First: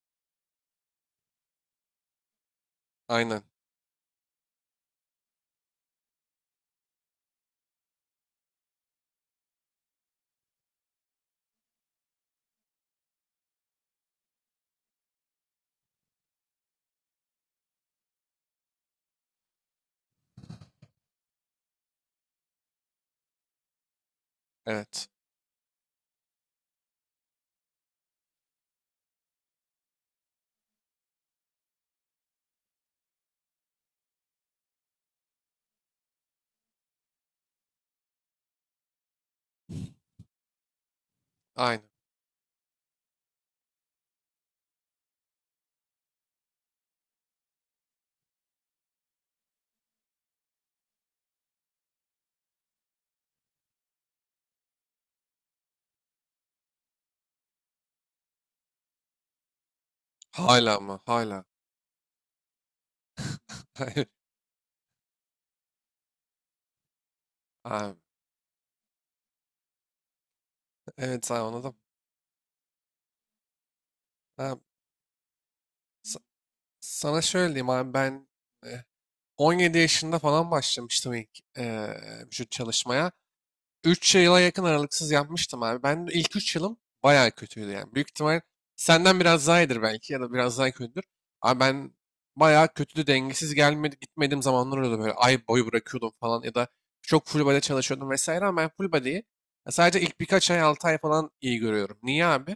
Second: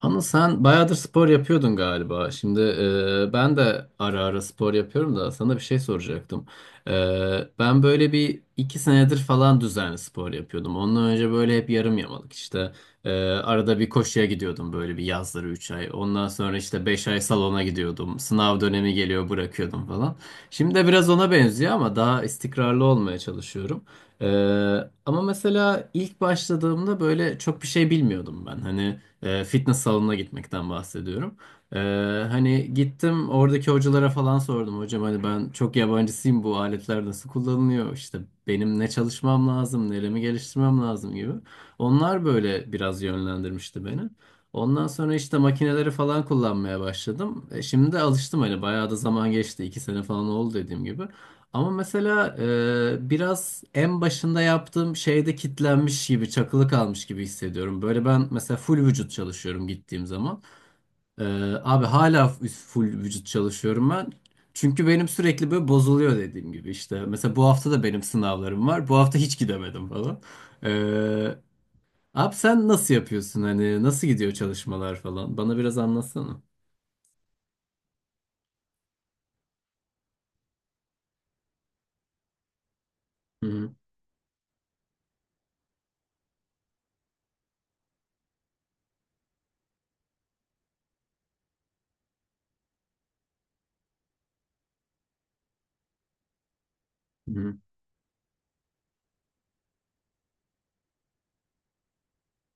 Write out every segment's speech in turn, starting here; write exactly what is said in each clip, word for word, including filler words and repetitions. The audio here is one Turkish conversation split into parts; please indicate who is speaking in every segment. Speaker 1: Ama sen bayağıdır spor yapıyordun galiba. Şimdi e,
Speaker 2: Aynen.
Speaker 1: ben de ara ara spor yapıyorum da sana bir şey soracaktım. E, Ben böyle bir iki senedir falan düzenli spor yapıyordum. Ondan önce böyle hep yarım yamalık işte. E, arada bir koşuya gidiyordum böyle bir yazları üç ay. Ondan sonra işte beş ay salona gidiyordum. Sınav dönemi geliyor bırakıyordum falan. Şimdi de biraz ona benziyor ama daha istikrarlı olmaya çalışıyorum. E,
Speaker 2: Evet.
Speaker 1: Ama mesela ilk başladığımda böyle çok bir şey bilmiyordum ben. Hani... E, fitness salonuna gitmekten bahsediyorum. E, Hani gittim oradaki hocalara falan sordum. Hocam hani ben çok yabancısıyım, bu aletler nasıl kullanılıyor? İşte benim ne çalışmam lazım, neremi geliştirmem lazım gibi.
Speaker 2: Aynen.
Speaker 1: Onlar böyle biraz yönlendirmişti beni. Ondan sonra işte makineleri falan kullanmaya başladım. E, şimdi de alıştım, hani bayağı da zaman geçti. İki sene falan oldu dediğim gibi. Ama mesela e, biraz en başında yaptığım şeyde kitlenmiş gibi, çakılı kalmış gibi hissediyorum. Böyle ben mesela full vücut çalışıyorum gittiğim zaman.
Speaker 2: Hala ama
Speaker 1: E,
Speaker 2: hala.
Speaker 1: Abi hala f- full vücut çalışıyorum
Speaker 2: Hayır.
Speaker 1: ben. Çünkü benim sürekli böyle bozuluyor dediğim gibi işte. Mesela bu hafta da
Speaker 2: Abi.
Speaker 1: benim sınavlarım var. Bu hafta hiç gidemedim falan.
Speaker 2: Evet abi
Speaker 1: E,
Speaker 2: anladım.
Speaker 1: Abi sen nasıl yapıyorsun, hani nasıl gidiyor
Speaker 2: Abi,
Speaker 1: çalışmalar falan? Bana biraz
Speaker 2: sa-
Speaker 1: anlatsana.
Speaker 2: sana şöyle diyeyim abi ben e, on yedi yaşında falan başlamıştım ilk e, vücut çalışmaya.
Speaker 1: Hı
Speaker 2: Üç yıla yakın aralıksız yapmıştım abi. Ben de ilk üç yılım bayağı kötüydü yani. Büyük ihtimal senden biraz daha iyidir belki ya da biraz daha kötüdür. Ama ben bayağı kötüydü, dengesiz gelmedi gitmediğim zamanlar oluyordu, böyle ay boyu bırakıyordum falan ya da çok full
Speaker 1: hı
Speaker 2: body çalışıyordum vesaire, ama ben full body'yi ya sadece ilk birkaç ay, altı ay falan iyi görüyorum. Niye abi?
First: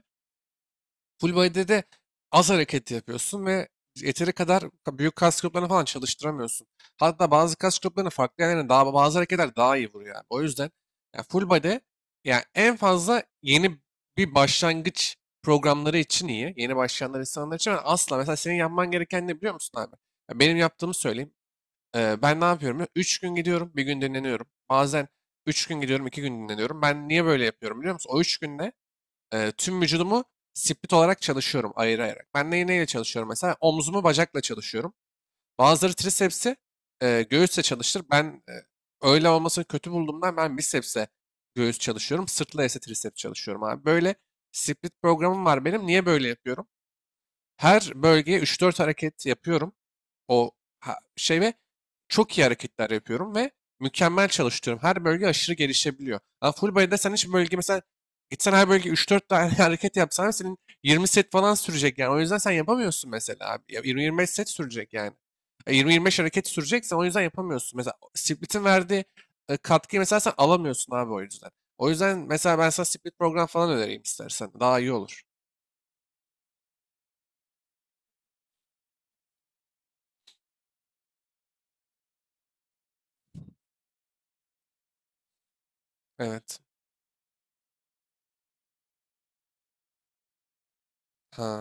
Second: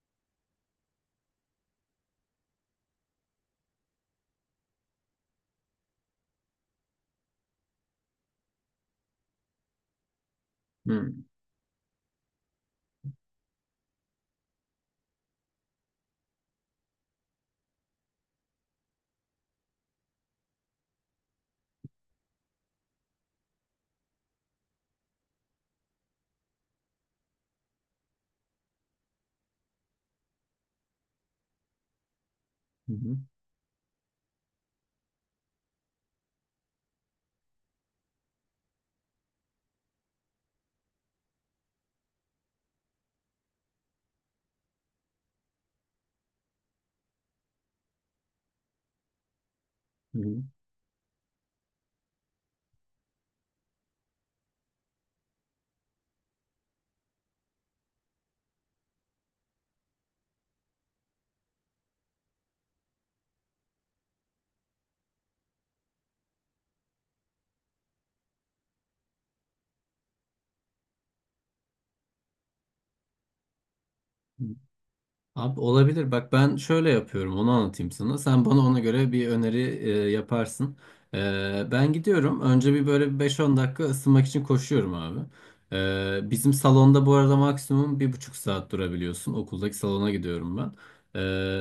Speaker 2: Full body'de de az hareket yapıyorsun ve yeteri kadar büyük kas gruplarını falan çalıştıramıyorsun. Hatta bazı kas gruplarını farklı yerlerine daha bazı hareketler daha iyi vuruyor. Yani. O yüzden
Speaker 1: hı hı
Speaker 2: yani full body yani en fazla yeni bir başlangıç programları için iyi. Yeni başlayanlar insanlar için, ama asla. Mesela senin yapman gereken ne biliyor musun abi? Ya benim yaptığımı söyleyeyim. Ee, ben ne yapıyorum? Üç gün gidiyorum, bir gün dinleniyorum. Bazen üç gün gidiyorum, iki gün dinleniyorum. Ben niye böyle yapıyorum biliyor musun? O üç günde e, tüm vücudumu split olarak çalışıyorum, ayırayarak. Ben neyi neyle
Speaker 1: hı hı.
Speaker 2: çalışıyorum mesela? Omzumu bacakla çalışıyorum. Bazıları trisepsi e, göğüsle çalıştır. Ben e, öyle olmasını kötü bulduğumdan ben bicepsle göğüs çalışıyorum. Sırtla ise triceps çalışıyorum abi. Böyle split programım var benim. Niye böyle yapıyorum? Her bölgeye üç dört hareket yapıyorum
Speaker 1: Hı.
Speaker 2: o ha- şey ve çok iyi hareketler yapıyorum ve mükemmel çalıştırıyorum. Her bölge aşırı gelişebiliyor. Ama full body'de sen hiç bölge mesela gitsen her bölge üç dört tane hareket yapsan senin yirmi set falan sürecek yani. O yüzden sen yapamıyorsun mesela abi. Ya yirmi yirmi beş set sürecek yani. E, yirmi yirmi beş hareket süreceksen o yüzden yapamıyorsun. Mesela split'in verdiği e, katkıyı mesela sen alamıyorsun abi o yüzden. O yüzden mesela ben sana split program falan önereyim istersen. Daha iyi olur.
Speaker 1: Abi olabilir. Bak ben şöyle yapıyorum. Onu anlatayım sana. Sen bana ona göre bir öneri e, yaparsın. E, ben gidiyorum. Önce bir böyle bir beş on dakika ısınmak için koşuyorum abi. E, bizim
Speaker 2: Evet.
Speaker 1: salonda bu arada maksimum bir buçuk saat durabiliyorsun. Okuldaki salona gidiyorum ben.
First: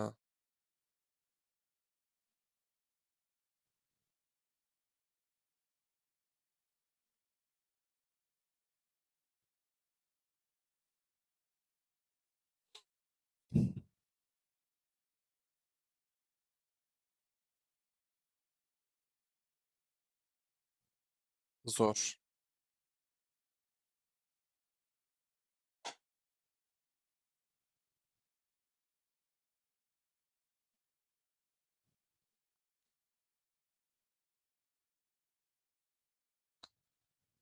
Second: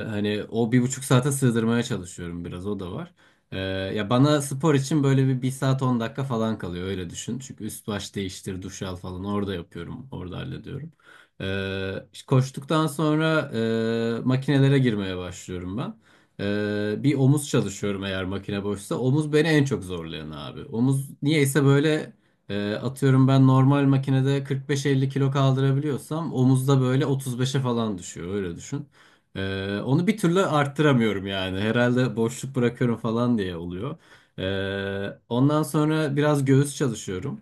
Speaker 1: E, hani o bir buçuk saate sığdırmaya çalışıyorum biraz. O da var. E, Ya bana spor için böyle bir bir saat on dakika falan kalıyor. Öyle düşün. Çünkü üst baş değiştir, duş al falan orada yapıyorum. Orada hallediyorum. Ee, işte koştuktan sonra e, makinelere girmeye başlıyorum ben. Ee, bir omuz çalışıyorum eğer makine boşsa. Omuz beni en çok zorlayan abi. Omuz niyeyse
Speaker 2: zor.
Speaker 1: böyle e, atıyorum ben normal makinede kırk beş elli kilo kaldırabiliyorsam omuzda böyle otuz beşe falan düşüyor, öyle düşün. Ee, onu bir türlü arttıramıyorum yani. Herhalde boşluk bırakıyorum falan diye oluyor. Ee, ondan sonra biraz göğüs çalışıyorum.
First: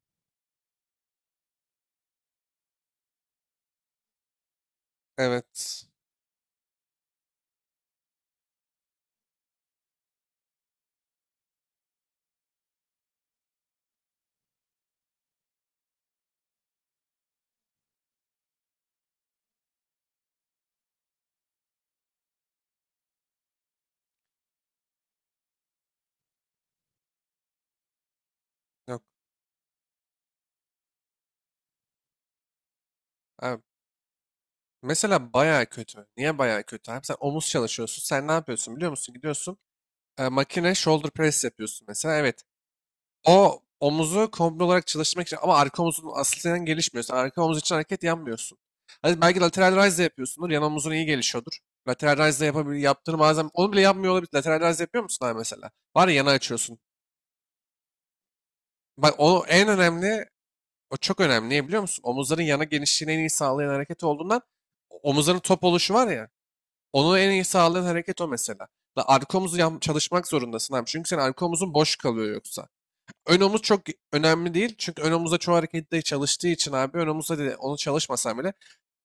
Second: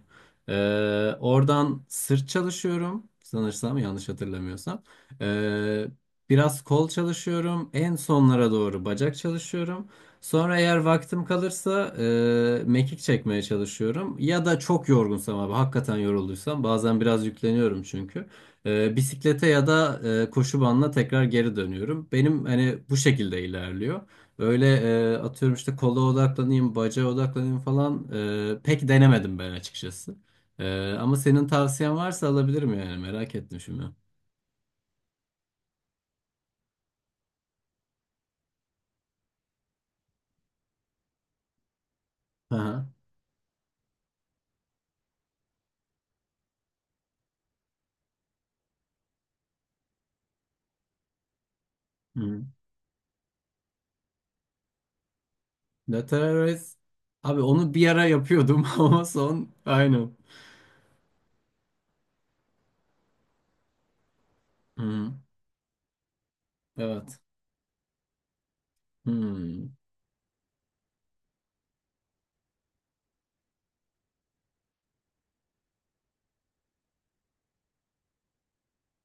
Speaker 1: Ee, oradan sırt çalışıyorum sanırsam, yanlış hatırlamıyorsam.
Speaker 2: Evet.
Speaker 1: Ee, Biraz kol çalışıyorum. En sonlara doğru bacak çalışıyorum. Sonra eğer vaktim kalırsa e, mekik çekmeye çalışıyorum. Ya da çok yorgunsam abi, hakikaten yorulduysam bazen biraz yükleniyorum çünkü. Ee, bisiklete ya da e, koşu bandına tekrar geri dönüyorum. Benim hani bu şekilde ilerliyor. Öyle e, atıyorum işte kola odaklanayım, bacağa odaklanayım falan e, pek
Speaker 2: Yok.
Speaker 1: denemedim ben açıkçası. Ee, ama senin tavsiyen varsa alabilirim, yani merak ettim
Speaker 2: Evet.
Speaker 1: şimdi.
Speaker 2: Mesela bayağı kötü. Niye bayağı kötü abi? Sen omuz çalışıyorsun. Sen ne yapıyorsun biliyor musun? Gidiyorsun e, makine shoulder press yapıyorsun mesela. Evet.
Speaker 1: Aha.
Speaker 2: O omuzu komple olarak çalıştırmak için, ama arka omuzun aslen gelişmiyor. Sen arka omuz için hareket yapmıyorsun. Hadi belki lateral raise de yapıyorsundur. Yan omuzun iyi gelişiyordur. Lateral raise
Speaker 1: Hı.
Speaker 2: de yapabil yaptığını bazen onu bile yapmıyor olabilir. Lateral raise yapıyor musun abi mesela?
Speaker 1: The
Speaker 2: Var ya, yana
Speaker 1: Terrorist.
Speaker 2: açıyorsun.
Speaker 1: Abi onu bir ara yapıyordum ama
Speaker 2: Bak o
Speaker 1: son
Speaker 2: en
Speaker 1: aynen.
Speaker 2: önemli, o çok önemli. Niye biliyor musun? Omuzların yana genişliğini en iyi sağlayan hareket olduğundan,
Speaker 1: Hı.
Speaker 2: omuzların top oluşu var ya. Onu
Speaker 1: Evet.
Speaker 2: en iyi sağlayan hareket o mesela. La arka omuz,
Speaker 1: Hı.
Speaker 2: yan- çalışmak zorundasın abi. Çünkü senin arka omuzun boş kalıyor yoksa. Ön omuz çok önemli değil. Çünkü ön omuzda çoğu harekette çalıştığı için abi, ön omuzda de onu çalışmasam bile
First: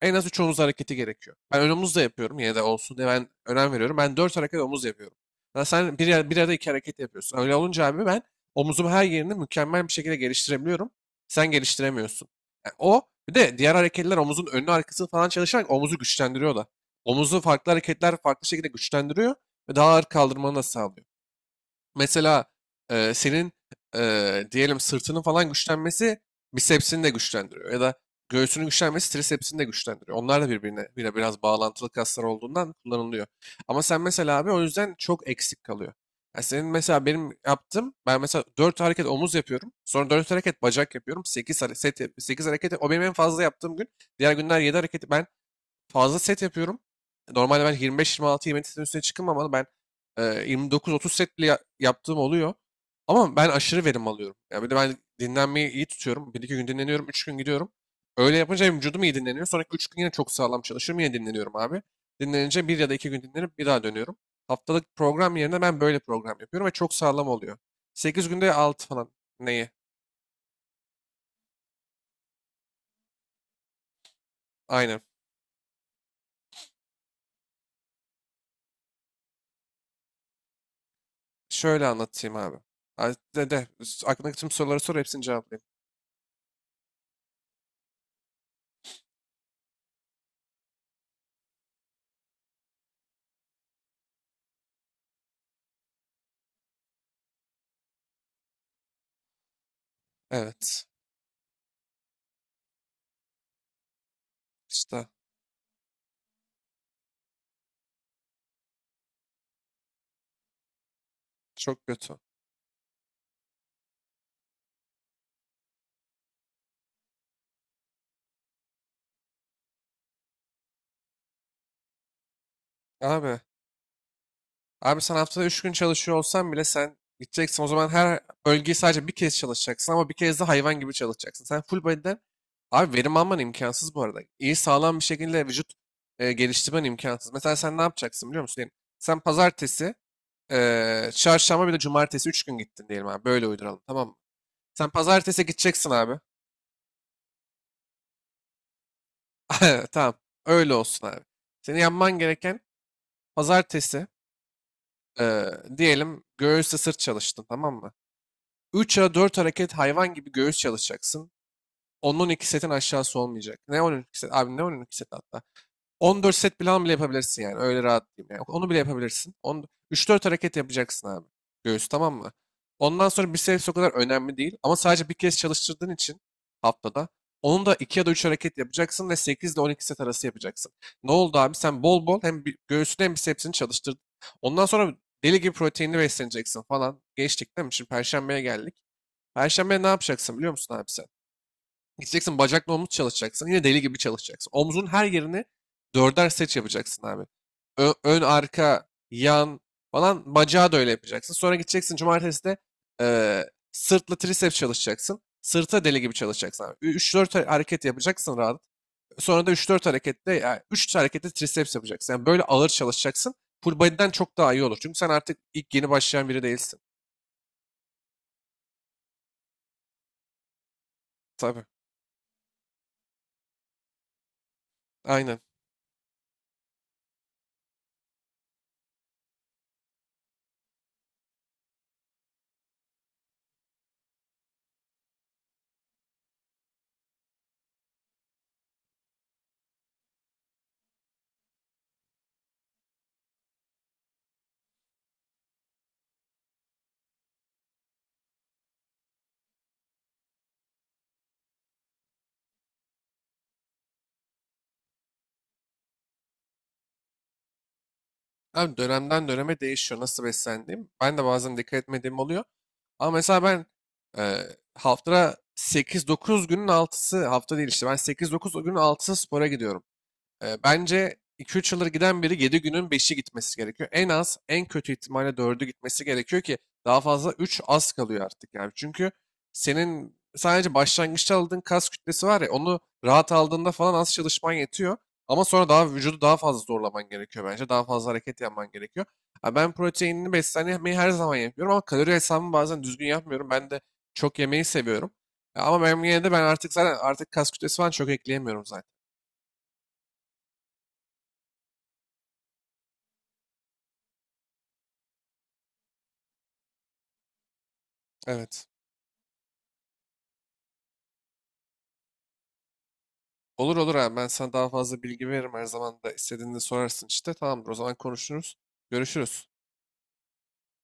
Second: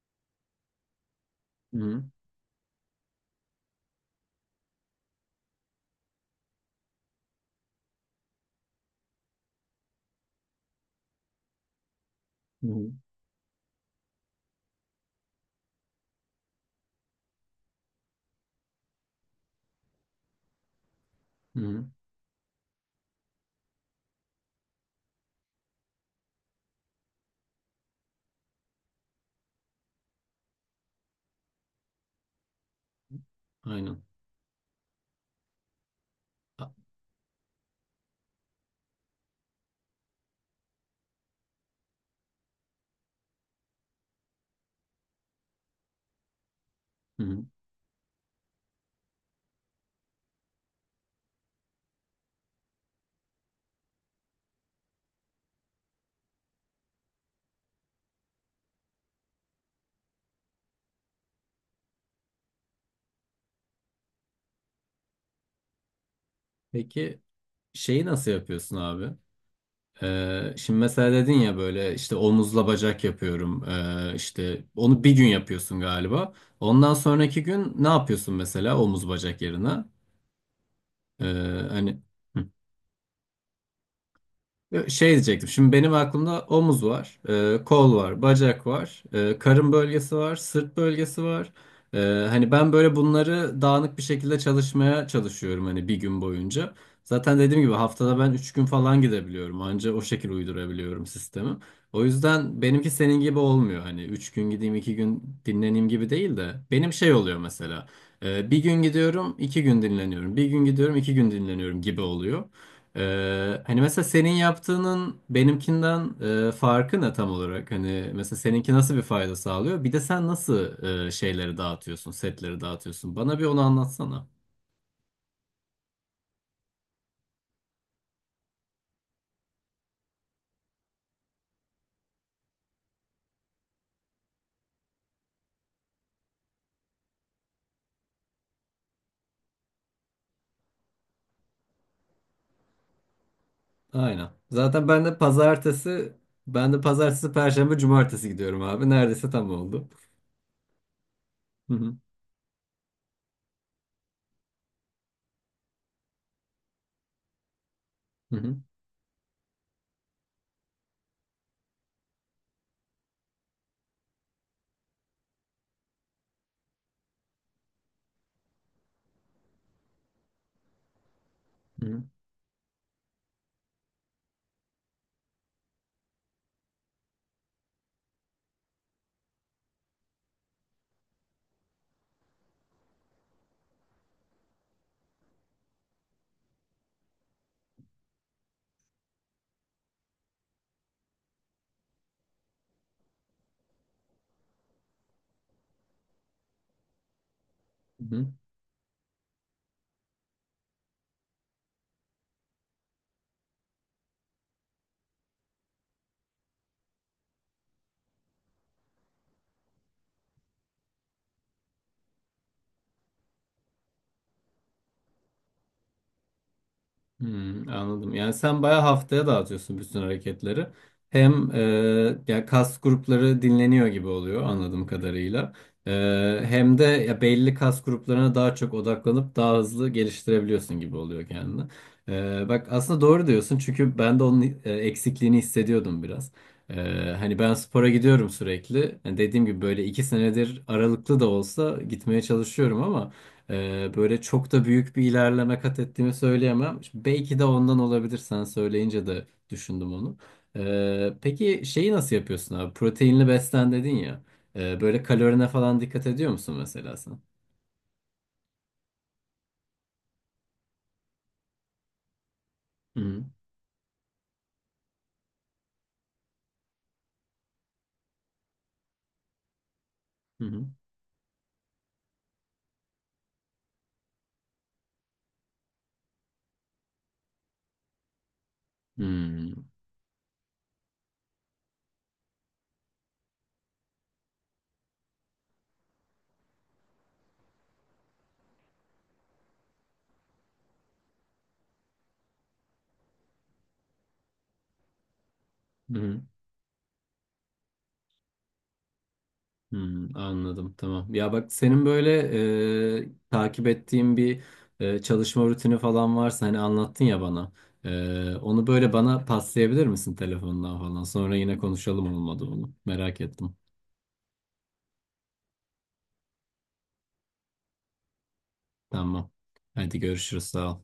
Speaker 2: en az üç omuz hareketi gerekiyor. Ben ön omuz da
Speaker 1: Hı.
Speaker 2: yapıyorum, yine de olsun diye ben önem veriyorum. Ben dört hareket omuz yapıyorum. Ya sen bir, yer- bir arada iki hareket yapıyorsun. Öyle olunca abi ben omuzumu her yerini mükemmel bir şekilde geliştirebiliyorum. Sen geliştiremiyorsun. Yani
Speaker 1: Hı.
Speaker 2: o bir de diğer hareketler omuzun önünü arkasını falan çalışarak omuzu güçlendiriyor da. Omuzu farklı hareketler farklı şekilde güçlendiriyor ve daha ağır kaldırmanı da sağlıyor.
Speaker 1: Hı.
Speaker 2: Mesela e, senin e, diyelim sırtının falan güçlenmesi bisepsini de güçlendiriyor. Ya da göğsünün güçlenmesi trisepsini de güçlendiriyor. Onlar da birbirine bile biraz bağlantılı kaslar olduğundan kullanılıyor. Ama sen
Speaker 1: Aynen.
Speaker 2: mesela abi o yüzden çok eksik kalıyor. Yani senin
Speaker 1: A-.
Speaker 2: mesela benim yaptığım, ben mesela dört hareket omuz yapıyorum. Sonra dört hareket bacak yapıyorum. Sekiz hareket, sekiz hareket o benim en fazla yaptığım gün. Diğer günler yedi hareket. Ben fazla set yapıyorum.
Speaker 1: Hı.
Speaker 2: Normalde ben yirmi beş yirmi altı-yirmi yedi setin üstüne çıkmam, ama ben e, yirmi dokuz otuz set bile ya- yaptığım oluyor. Ama ben aşırı verim alıyorum. Yani bir de ben dinlenmeyi iyi tutuyorum. Bir iki gün dinleniyorum, üç gün gidiyorum. Öyle yapınca hem vücudum iyi dinleniyor. Sonraki üç gün yine çok sağlam çalışıyorum. Yine dinleniyorum abi. Dinlenince bir ya da iki gün dinlenip bir daha dönüyorum. Haftalık program yerine ben böyle program yapıyorum ve çok
Speaker 1: Peki
Speaker 2: sağlam oluyor.
Speaker 1: şeyi
Speaker 2: Sekiz
Speaker 1: nasıl
Speaker 2: günde
Speaker 1: yapıyorsun
Speaker 2: altı
Speaker 1: abi?
Speaker 2: falan. Neyi?
Speaker 1: Ee, şimdi mesela dedin ya, böyle işte omuzla bacak yapıyorum. Ee, işte
Speaker 2: Aynen.
Speaker 1: onu bir gün yapıyorsun galiba. Ondan sonraki gün ne yapıyorsun mesela omuz bacak yerine? Ee,
Speaker 2: Şöyle
Speaker 1: hani.
Speaker 2: anlatayım abi. Ha, de, de. Aklındaki tüm soruları sor,
Speaker 1: Şey
Speaker 2: hepsini
Speaker 1: diyecektim.
Speaker 2: cevaplayayım.
Speaker 1: Şimdi benim aklımda omuz var, e, kol var, bacak var, e, karın bölgesi var, sırt bölgesi var. E, Hani ben böyle bunları dağınık bir şekilde çalışmaya çalışıyorum, hani bir gün boyunca. Zaten dediğim gibi haftada ben üç gün falan gidebiliyorum. Anca o şekil
Speaker 2: Evet.
Speaker 1: uydurabiliyorum sistemi. O yüzden benimki senin gibi olmuyor. Hani üç gün gideyim, iki
Speaker 2: İşte
Speaker 1: gün dinleneyim gibi değil de. Benim şey oluyor mesela. E, bir gün gidiyorum, iki gün dinleniyorum. Bir gün gidiyorum, iki gün dinleniyorum
Speaker 2: çok
Speaker 1: gibi
Speaker 2: kötü.
Speaker 1: oluyor. Ee, hani mesela senin yaptığının benimkinden e, farkı ne tam olarak? Hani mesela seninki nasıl bir fayda sağlıyor? Bir de sen nasıl e, şeyleri dağıtıyorsun, setleri dağıtıyorsun? Bana
Speaker 2: Abi,
Speaker 1: bir onu anlatsana.
Speaker 2: abi sen haftada üç gün çalışıyor olsan bile sen gideceksin. O zaman her bölgeyi sadece bir kez çalışacaksın, ama bir kez de hayvan gibi çalışacaksın. Sen full body'den abi verim alman imkansız bu arada. İyi sağlam bir şekilde vücut e, geliştirmen imkansız. Mesela sen ne yapacaksın biliyor musun? Diyelim, sen pazartesi, e, çarşamba bir de cumartesi üç gün gittin diyelim abi. Böyle uyduralım, tamam mı?
Speaker 1: Aynen. Zaten
Speaker 2: Sen
Speaker 1: ben de
Speaker 2: pazartesi gideceksin
Speaker 1: pazartesi,
Speaker 2: abi.
Speaker 1: Ben de pazartesi, perşembe, cumartesi gidiyorum abi. Neredeyse tam oldu.
Speaker 2: Tamam. Öyle olsun abi.
Speaker 1: Hı
Speaker 2: Senin
Speaker 1: hı.
Speaker 2: yapman gereken pazartesi, Ee, diyelim göğüsle sırt çalıştın, tamam mı?
Speaker 1: Hı hı.
Speaker 2: Üç ya dört hareket hayvan gibi göğüs çalışacaksın. on iki setin aşağısı olmayacak. Ne on iki set? Abi ne on iki set hatta? on dört set plan bile yapabilirsin yani. Öyle rahat diyeyim. Yani. Onu bile yapabilirsin. üç dört hareket yapacaksın abi. Göğüs tamam mı? Ondan sonra biceps o kadar önemli değil. Ama sadece bir kez çalıştırdığın için haftada onu da iki ya da üç hareket yapacaksın ve sekiz ile on iki set arası yapacaksın. Ne oldu abi? Sen bol bol hem bi- göğsünü hem bicepsini çalıştırdın. Ondan sonra deli gibi proteinli besleneceksin falan. Geçtik değil mi? Şimdi Perşembe'ye geldik. Perşembe ne yapacaksın biliyor musun abi sen? Gideceksin bacakla omuz çalışacaksın. Yine deli gibi çalışacaksın. Omzun her yerini dörder set yapacaksın abi. Ö-
Speaker 1: Hı
Speaker 2: ön,
Speaker 1: hı.
Speaker 2: arka, yan falan, bacağı da öyle yapacaksın. Sonra gideceksin cumartesi de eee, sırtla triceps çalışacaksın. Sırta deli gibi çalışacaksın abi. Ü- üç dört 4 hareket yapacaksın rahat. Sonra da üç dört harekette, yani üç harekette triceps yapacaksın. Yani böyle ağır çalışacaksın. Full body'den çok daha iyi olur. Çünkü sen artık ilk yeni başlayan biri değilsin.
Speaker 1: Hmm, anladım. Yani sen bayağı haftaya dağıtıyorsun bütün hareketleri. Hem
Speaker 2: Tabii.
Speaker 1: e, ya kas grupları dinleniyor gibi oluyor, anladığım
Speaker 2: Aynen.
Speaker 1: kadarıyla. E, Hem de ya belli kas gruplarına daha çok odaklanıp daha hızlı geliştirebiliyorsun gibi oluyor kendini. E, bak aslında doğru diyorsun, çünkü ben de onun e, eksikliğini hissediyordum biraz. E, hani ben spora gidiyorum sürekli. Yani dediğim gibi böyle iki senedir aralıklı da olsa gitmeye çalışıyorum ama. Ee, böyle çok da büyük bir ilerleme kat ettiğimi söyleyemem. Şimdi belki de ondan olabilir, sen söyleyince de düşündüm onu. Ee, peki şeyi nasıl yapıyorsun abi? Proteinli beslen dedin ya. Ee, böyle kalorine falan dikkat ediyor musun mesela sen?
Speaker 2: Abi dönemden döneme değişiyor nasıl beslendiğim. Ben de bazen dikkat etmediğim oluyor.
Speaker 1: Hı
Speaker 2: Ama
Speaker 1: hı.
Speaker 2: mesela ben e, haftada sekiz dokuz günün altısı, hafta değil işte, ben sekiz dokuz günün altısı spora gidiyorum.
Speaker 1: Hı
Speaker 2: Ee, bence iki üç yıldır giden biri yedi günün beşi gitmesi gerekiyor. En az en kötü ihtimalle dördü gitmesi gerekiyor ki daha fazla üç az kalıyor artık yani.
Speaker 1: hı.
Speaker 2: Çünkü senin sadece başlangıçta aldığın kas kütlesi var ya, onu rahat aldığında falan az çalışman yetiyor. Ama sonra daha vücudu daha fazla zorlaman gerekiyor bence. Daha fazla hareket yapman gerekiyor. Ha, ben proteinini beslenmeyi her zaman yapıyorum, ama kalori hesabımı bazen düzgün yapmıyorum. Ben de çok yemeyi seviyorum. Ya, ama ben
Speaker 1: Hı hı.
Speaker 2: yine de ben artık, zaten artık kas kütlesi falan çok ekleyemiyorum zaten.
Speaker 1: Hmm, anladım, tamam. Ya bak senin böyle e, takip ettiğin bir e, çalışma rutini falan varsa, hani anlattın ya bana. E, onu
Speaker 2: Evet.
Speaker 1: böyle bana paslayabilir misin telefondan falan? Sonra yine konuşalım olmadı onu. Merak ettim.
Speaker 2: Olur olur abi, ben sana daha fazla bilgi veririm, her zaman da istediğinde sorarsın işte. Tamamdır, o zaman konuşuruz.
Speaker 1: Tamam.
Speaker 2: Görüşürüz.
Speaker 1: Hadi görüşürüz, sağ ol.